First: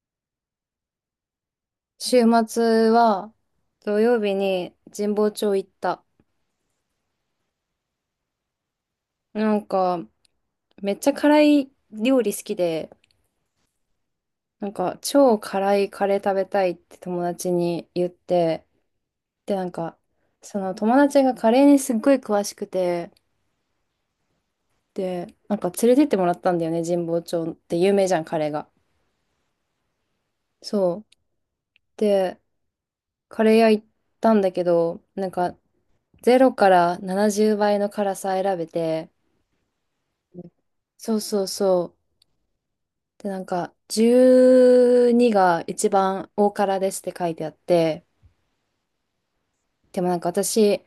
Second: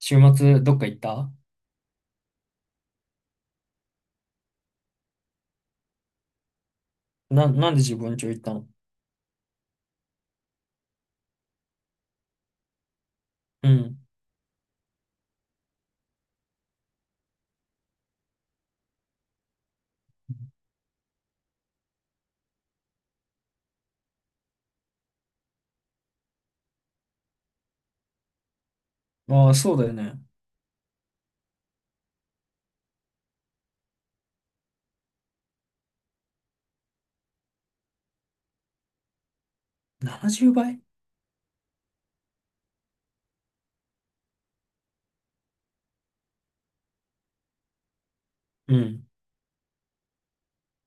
週末どっか行った？週末は土曜日に神保町行った。なんで自分家行ったの？なんかめっちゃ辛い料理好きで、うん。なんか超辛いカレー食べたいって友達に言って、でなんかその友達がカレーにすっごい詳しくて、でなんか連れてってもらったんだよね、神保町って有名じゃん、カレーが。ああ、そうだよね。そう。で、カレー屋行ったんだけど、なんかゼロから70倍の辛さ選べて、70倍うばい？そうそうそう。で、なんか、12が一番大辛ですって書いてあって、うん。でもなんか私、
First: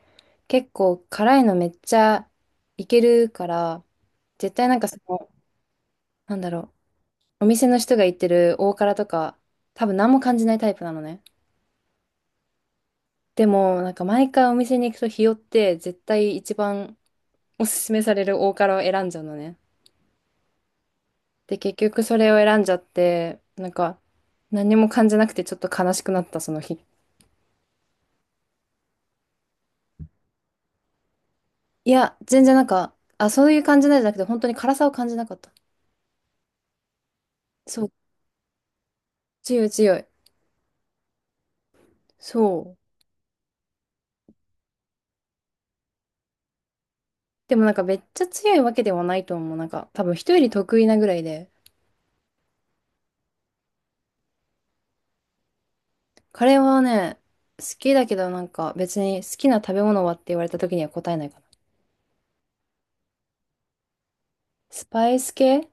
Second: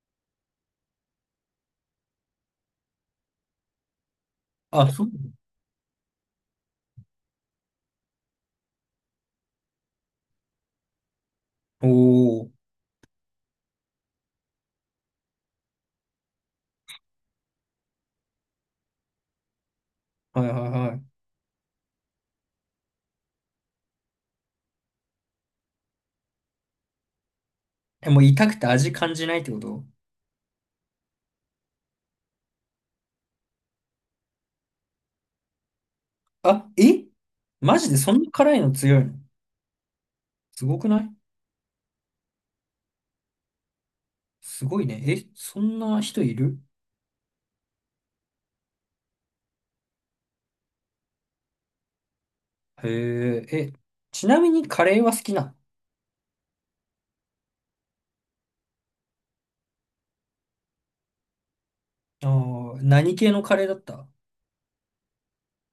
結構辛いのめっちゃいけるから、絶対なんあ、かそそう。の、なんだろう、お店の人が言ってる大辛とか、多分何も感じないタイプなのね。おお。でも、なんか毎回お店に行くと日和って、絶対一番おすすめされる大辛を選んじゃうのね。はいはいはい。で、結局それを選んじゃって、なんか、何も感じなくてちょっと悲しくなった、その日。え、もう痛くて味感じないってこと？いや、全然なんか、あ、そういう感じなんじゃなくて、本当に辛さを感じなかった。あ、え？マそジう、でそんな辛いの強いの？強い強い。すごくない？そう。すごいね。え、そんな人いる？でもなんかめっちゃ強いわけではないと思う。なんか、多分人より得意なぐらいで。へえ。え、ちなみにカレーは好きなカレーはね、好きだけどなんか別に好きな食べ物はって言われた時には答えないかな。の？あー、何系のカレーだった？スパイス系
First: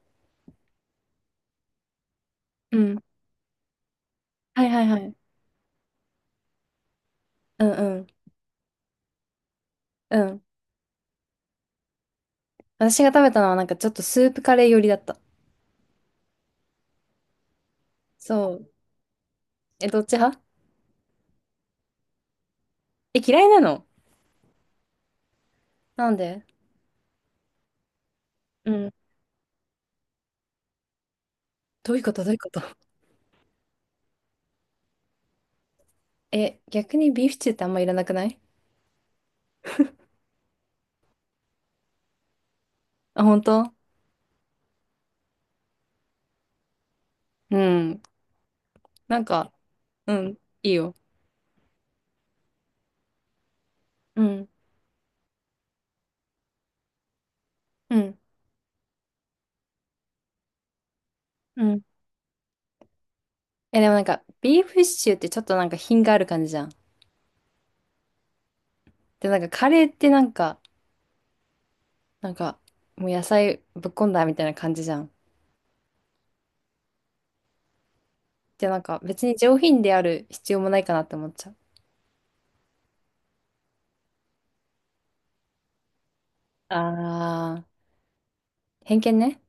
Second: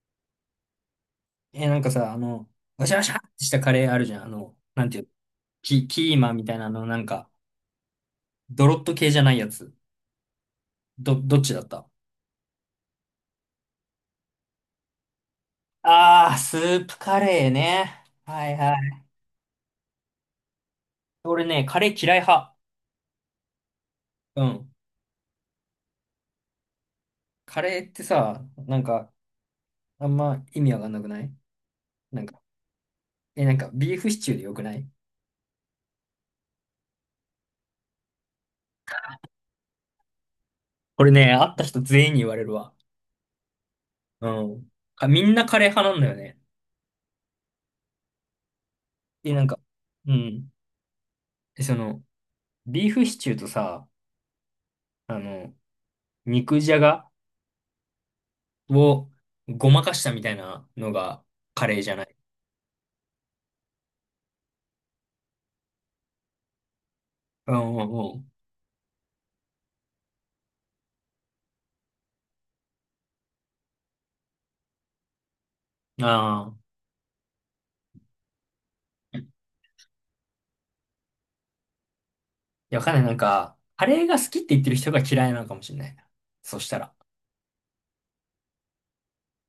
え、なんかさ、あの、うわしゃん。わしゃってしたカレーあるじゃん。あの、はいはないんはていう？い。キーマみたいなの、なんか、うんうん。ドロッと系じゃないやつ。うん。どっちだった？私が食べたのはなんかちょっとスープカレー寄りだった。ああ、スープカレーね。はそいう。はい。え、どっち派？俺ね、カレー嫌い派。え、嫌いなの？うん。なんで？カレーってさ、うなんん。か、あんま意味わかんなくない？どういうこなと？んどういうか、こと？え、なんか、ビーフシチューでよくない？え、逆にビーフシチューってあんまいらなくない？これね、会った人全員に言われるわ。あ、本当？うん。みんなカレー派なんだよね。うん。なんで、なんか、か、ううん、ん。いいよ。で、その、ビーフシチューとさ、うん、あの、肉じゃがうん、をごまかしたみたいなのがうカレん。ーじゃない？え、でもなんか、ビーフシチューってちょっとなんか品がある感じじゃん。うんうんで、なんかカレーってなんか、なんか、もう野菜ぶっこんだみたいな感じじゃん。うん。ああ。で、なんか別に上品である必要もないかなって思っちゃう。や、わかんない。なんか、カレーが好きって言ってる人が嫌いなのかもしれないな。そしたら。あー、偏見ね。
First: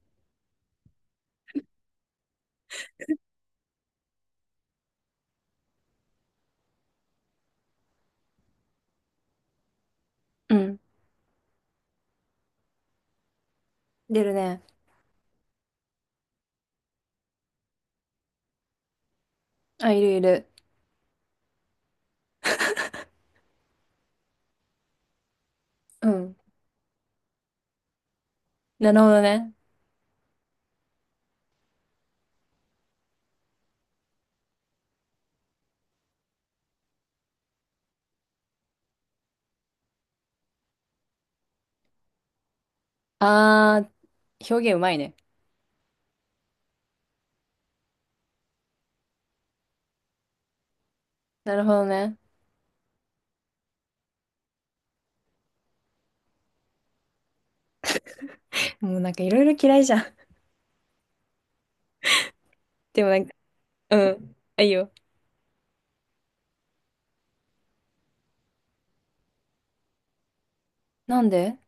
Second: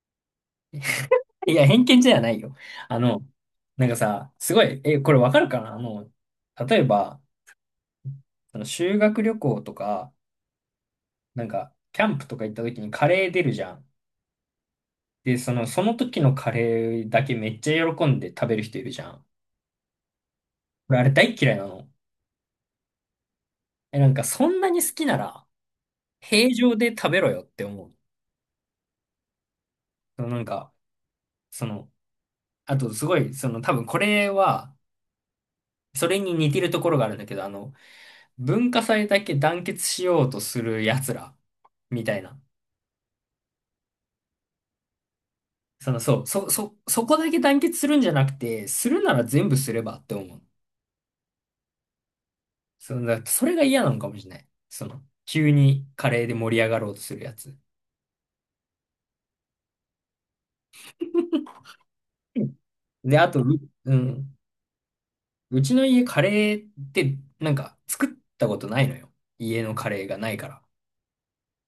いや、偏見じゃないよ。あの、なんかさ、すごい、え、これわかるかな、あの、例えば、その修学旅行とか、うん。なんか、キャンプとか行った時にカレー出るじゃん。出るね。で、その、その時のカレーだけめっちゃ喜んで食べる人いるじゃん。あ、いるいる。俺、あれ大っ嫌いなの。え、なんか、そんなに好きなら、うん。平常で食べろよって思う。なるほどね。そのなんか、その、あと、すごい、その、多分これは、それに似てるところがあるんだけど、あの、文化祭だけ団結しようとする奴ら、みたいな。あー、表現うまいね。その、そう、そこだけ団結するんじゃなくて、するなら全部すればって思う。なるほどね。その、だそれが嫌なのかもしれない。その、急にカレーで盛り上がろうとするやつ。もうなんかいろいろ嫌いじゃん。うん。でもなで、んあか、と、ううん。ん、あいいよ。うちの家カレーって、なんか、作ったことないのよ。家のカレーがないから。なんで？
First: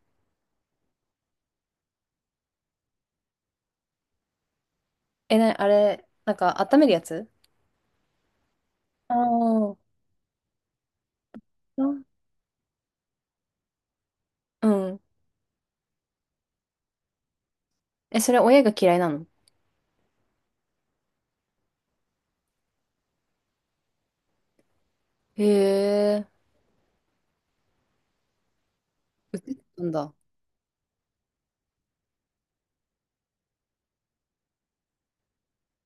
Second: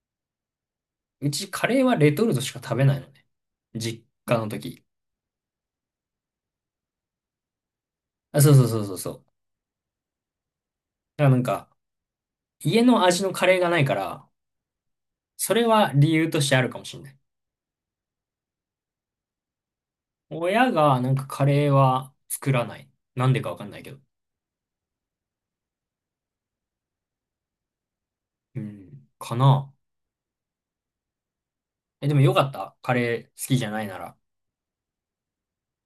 うちカレーはレトルトしか食べないのね。実家の時。え、な、あれ、なんか温めるやつ？あ、そうそうそうそうそああう。ー、だからなんか、うん家の味のカレーがないから、うん。それは理由としてあるかもしれない。え、それ親が嫌いなの？親がなんかカレーは作らない。なんでかわかんないけど。へえ、うん。売かってな。たんだ。え、でもよかった。カレー好きじゃないなら。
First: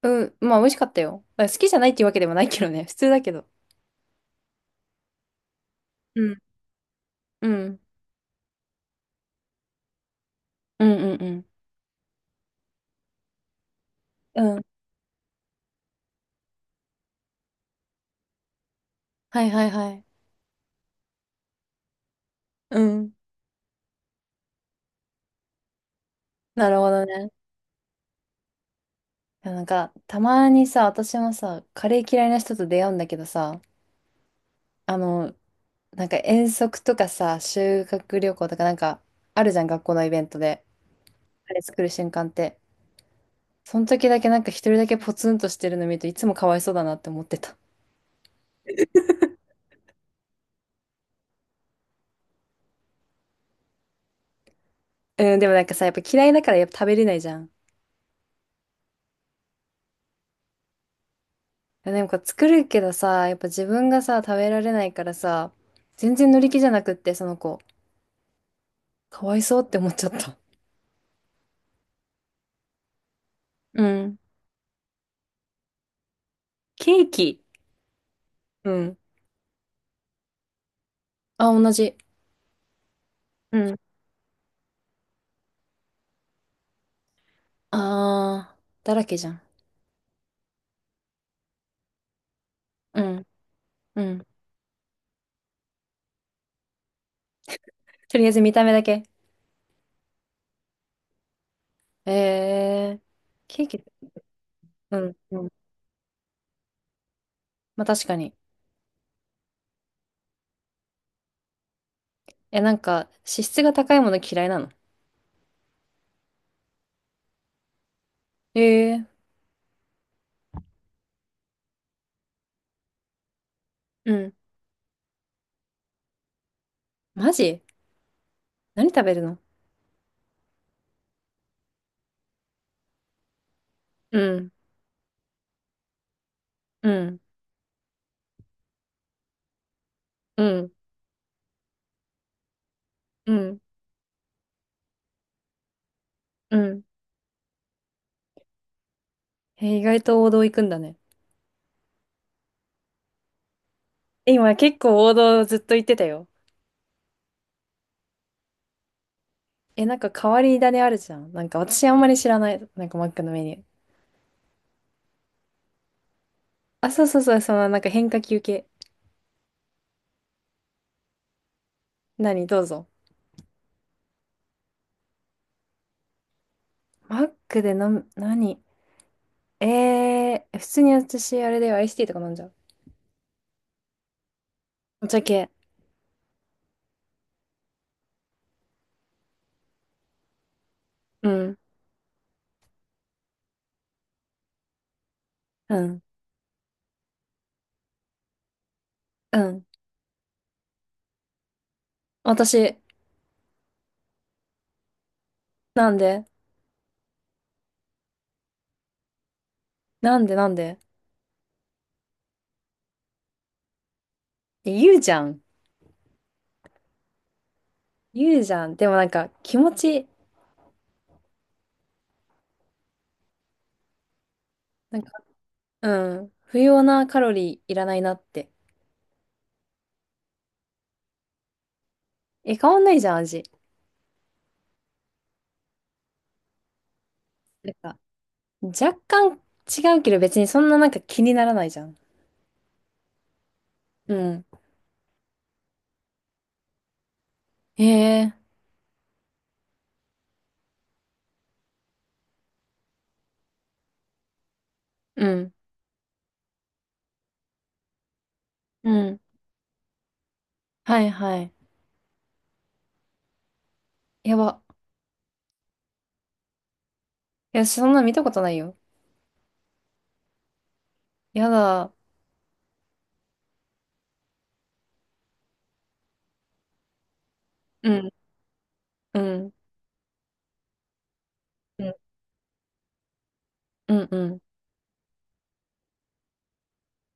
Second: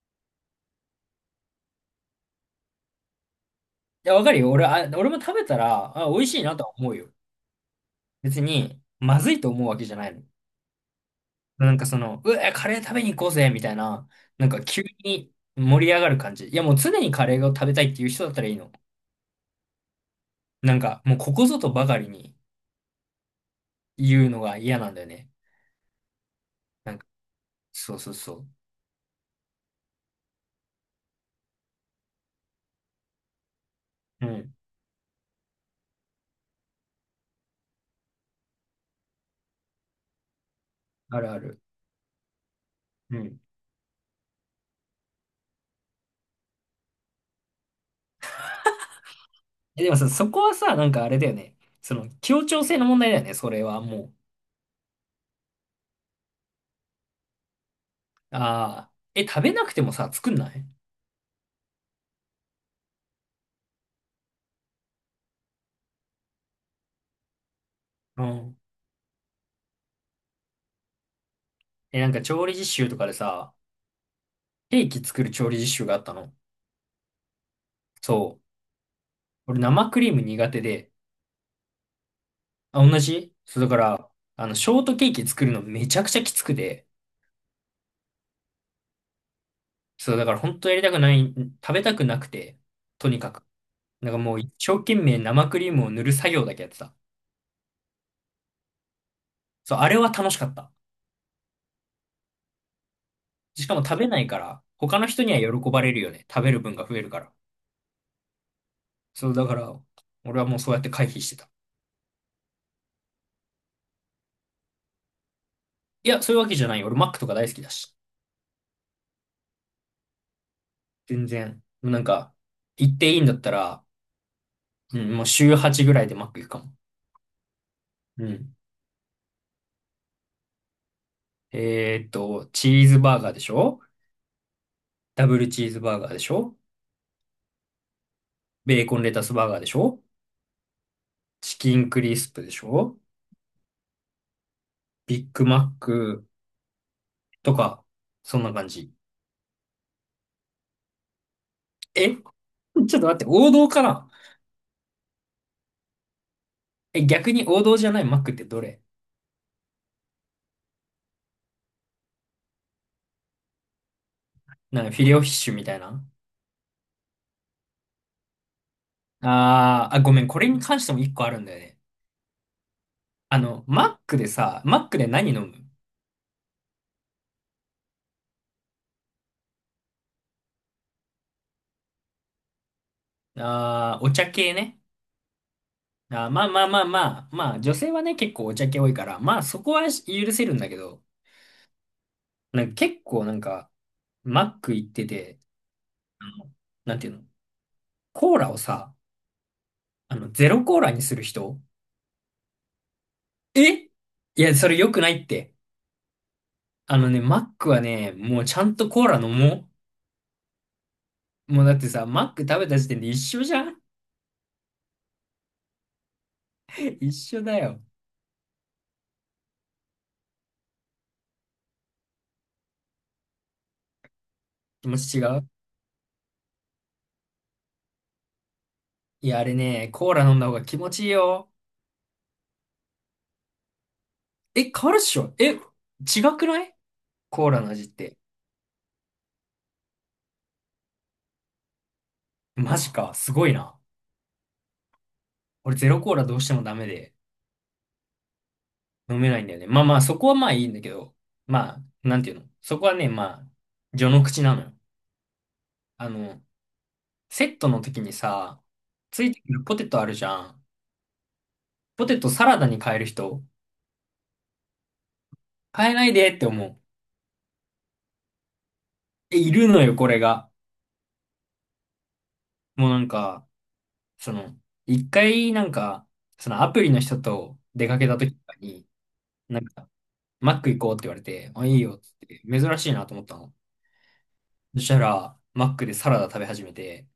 うん、まあ美味しかったよ。だから好きじゃないっていうわけでもないけどね。普通だけど。いや、わかるよ。俺も食べたら、あ、美う味しん。いなとは思うよ。うん。別に、まずいと思うわけじゃないの。うんうんうなんかその、うわ、カレー食べに行こうぜ、みたいな、なんん。うん。か急に盛り上がる感じ。いや、もう常にカレーを食べたいっていう人だったらいいの。はいはいはい。なんか、もうここぞとばかりにうん。言うのが嫌なんだよね。なるほなんどか、ね。そうそうそう。いやなんか、たまにさ、私もさ、カレー嫌いな人と出会うんだけどさ、うん。あの、なんか遠足とかさ、修学旅行とかなんか、あるじゃん、学校のイベントで。あるあカレる。ー作る瞬間って。うん。その時だけなんか一人だけポツンとしてるの見るといつもかわいそうだなって思ってた。え、でもさ、そこはさ、なんかあれだよね。その、協調性の問題だよね、それはもう。うん、でもなんかさ、やっぱ嫌いだからやっぱ食べれないじゃん。ああ、え、食べなくてもさ、作んない？でもこう作るけどさ、やっぱ自分がさ、食べられないからさ、全然乗り気じゃなくって、その子。うん。かわいそうって思っちゃった。え、なんか調理実習とかでさ、うん。ケーキ作る調理実習があったの。ケーキ。そう。うん。俺生クリーム苦手で。あ、同じ。あ、同じ？うそう、だかん。ら、あの、ショートケーキ作るのめちゃくちゃきつくて。あー、だらけじゃん。そう、だから本当やりたくない、食べたくなくて、うとにん。かく。うなんかん。もう一生懸命生クリームを塗る作業だけやってた。とりあえず見た目だけ。そう、あれは楽しかった。えー、ケーしかキ。も食べないから、う他のん。人にはうん。喜ばれるよね。食べる分が増えるから。まあ確かに。そう、だから、俺はもうそうやって回避してた。え、なんか、脂質が高いもの嫌いなの？いや、そういうわけじゃないよ。俺、マックとか大好きだし。えー。全然。もうなんか、行っていいんだったら、うんうん、もう週8ぐらいでマック行くかも。マジ？うん。何食べるの？チーズバーガーでしょ？うん、ダブルチーズバーガーでしょ？うん、ベーコンレタスバーガーでしょ？うん、チキンクリスプでしょ？うん、ビッグマックうん。とか、そんな感じ。え意外と王道行くんだね。え？ ちょっと待って、王道かな？え今結構王道ずっと言ってたよ。え、逆に王道じゃないマックってどれ？え、なんか変わり種あるじゃん。なんか私あんまり知らない。なんかマックのメニュー。なんかフィレオフィッシュみたいな。あ、そうそうそう、そのなんか変化球系。あーあ、ごめん、これに関しても一個あるんだよね。何、どうぞ。あの、マックでさ、マックで何飲む？マックで飲む、何？えー、普通に私あれだよ、アイスティーとか飲んじゃう。ああー、お茶系ね。お茶系。あーまあまあまあまあ、まあ、女性はね、結構お茶系多いから、まあそこは許せるんだけど、うん、なんか結構なんか、マック行ってて、うん、あの、なんていうの？コーラをさ、うん。あの、ゼロコーラにする人？私、え？いや、それ良くないって。なんで？あのね、マックはね、もうちゃんとコーラ飲もなんで？なんで？う。もうだってさ、マック食べた時点で一緒じゃん？ え言うじゃん。一緒だよ。言うじゃん。でもなんか気持ち、気な持んち違う？うん。不要なカロリーいらないなって。いや、あれね、コーラ飲んだ方が気持ちいいよ。え、変わんないじゃん、味。え、変わるっしょ？え、違くない？コーラのなん味っか、て。若干違うけど別にそんななんか気にならないじゃん。マジか、すごいな。うん。俺ゼロコーラどうしてもダメでへえ。飲めないんだよね。まあまあ、そこはまあいいんだけど、まあ、なんていうの、そこはね、まあ、序の口なのよ。うん。あの、セットの時にさ、うん。ついてくるポテトあるじゃん。はいはい。ポテトサラダに変える人、やば。変えないでって思う。いや、そんな見たことないよ。え、いるのよ、これが。やだ。もうなんか、その、一回なんか、そのアプリの人と出うかけん。た時とかに、うん。なんか、マック行こうって言われて、あ、いいうん。よっつって、珍しいなと思ったの。うんうん。そしたら、マックでサラダ食べ始めて、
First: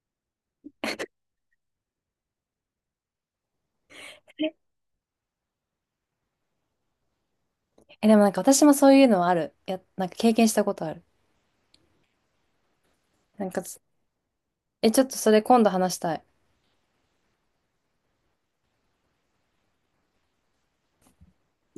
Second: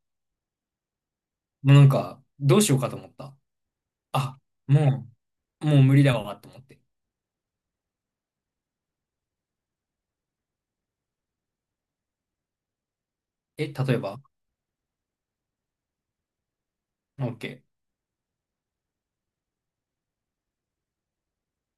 もうなんか、どうしようかと思った。あ、ももう無理だわと思って。え、でもなんか私もそういうのはある。や、なんか経験したことある。なんかえ、つ、例えば？ え、ちょっとそれ今度話したい。OK。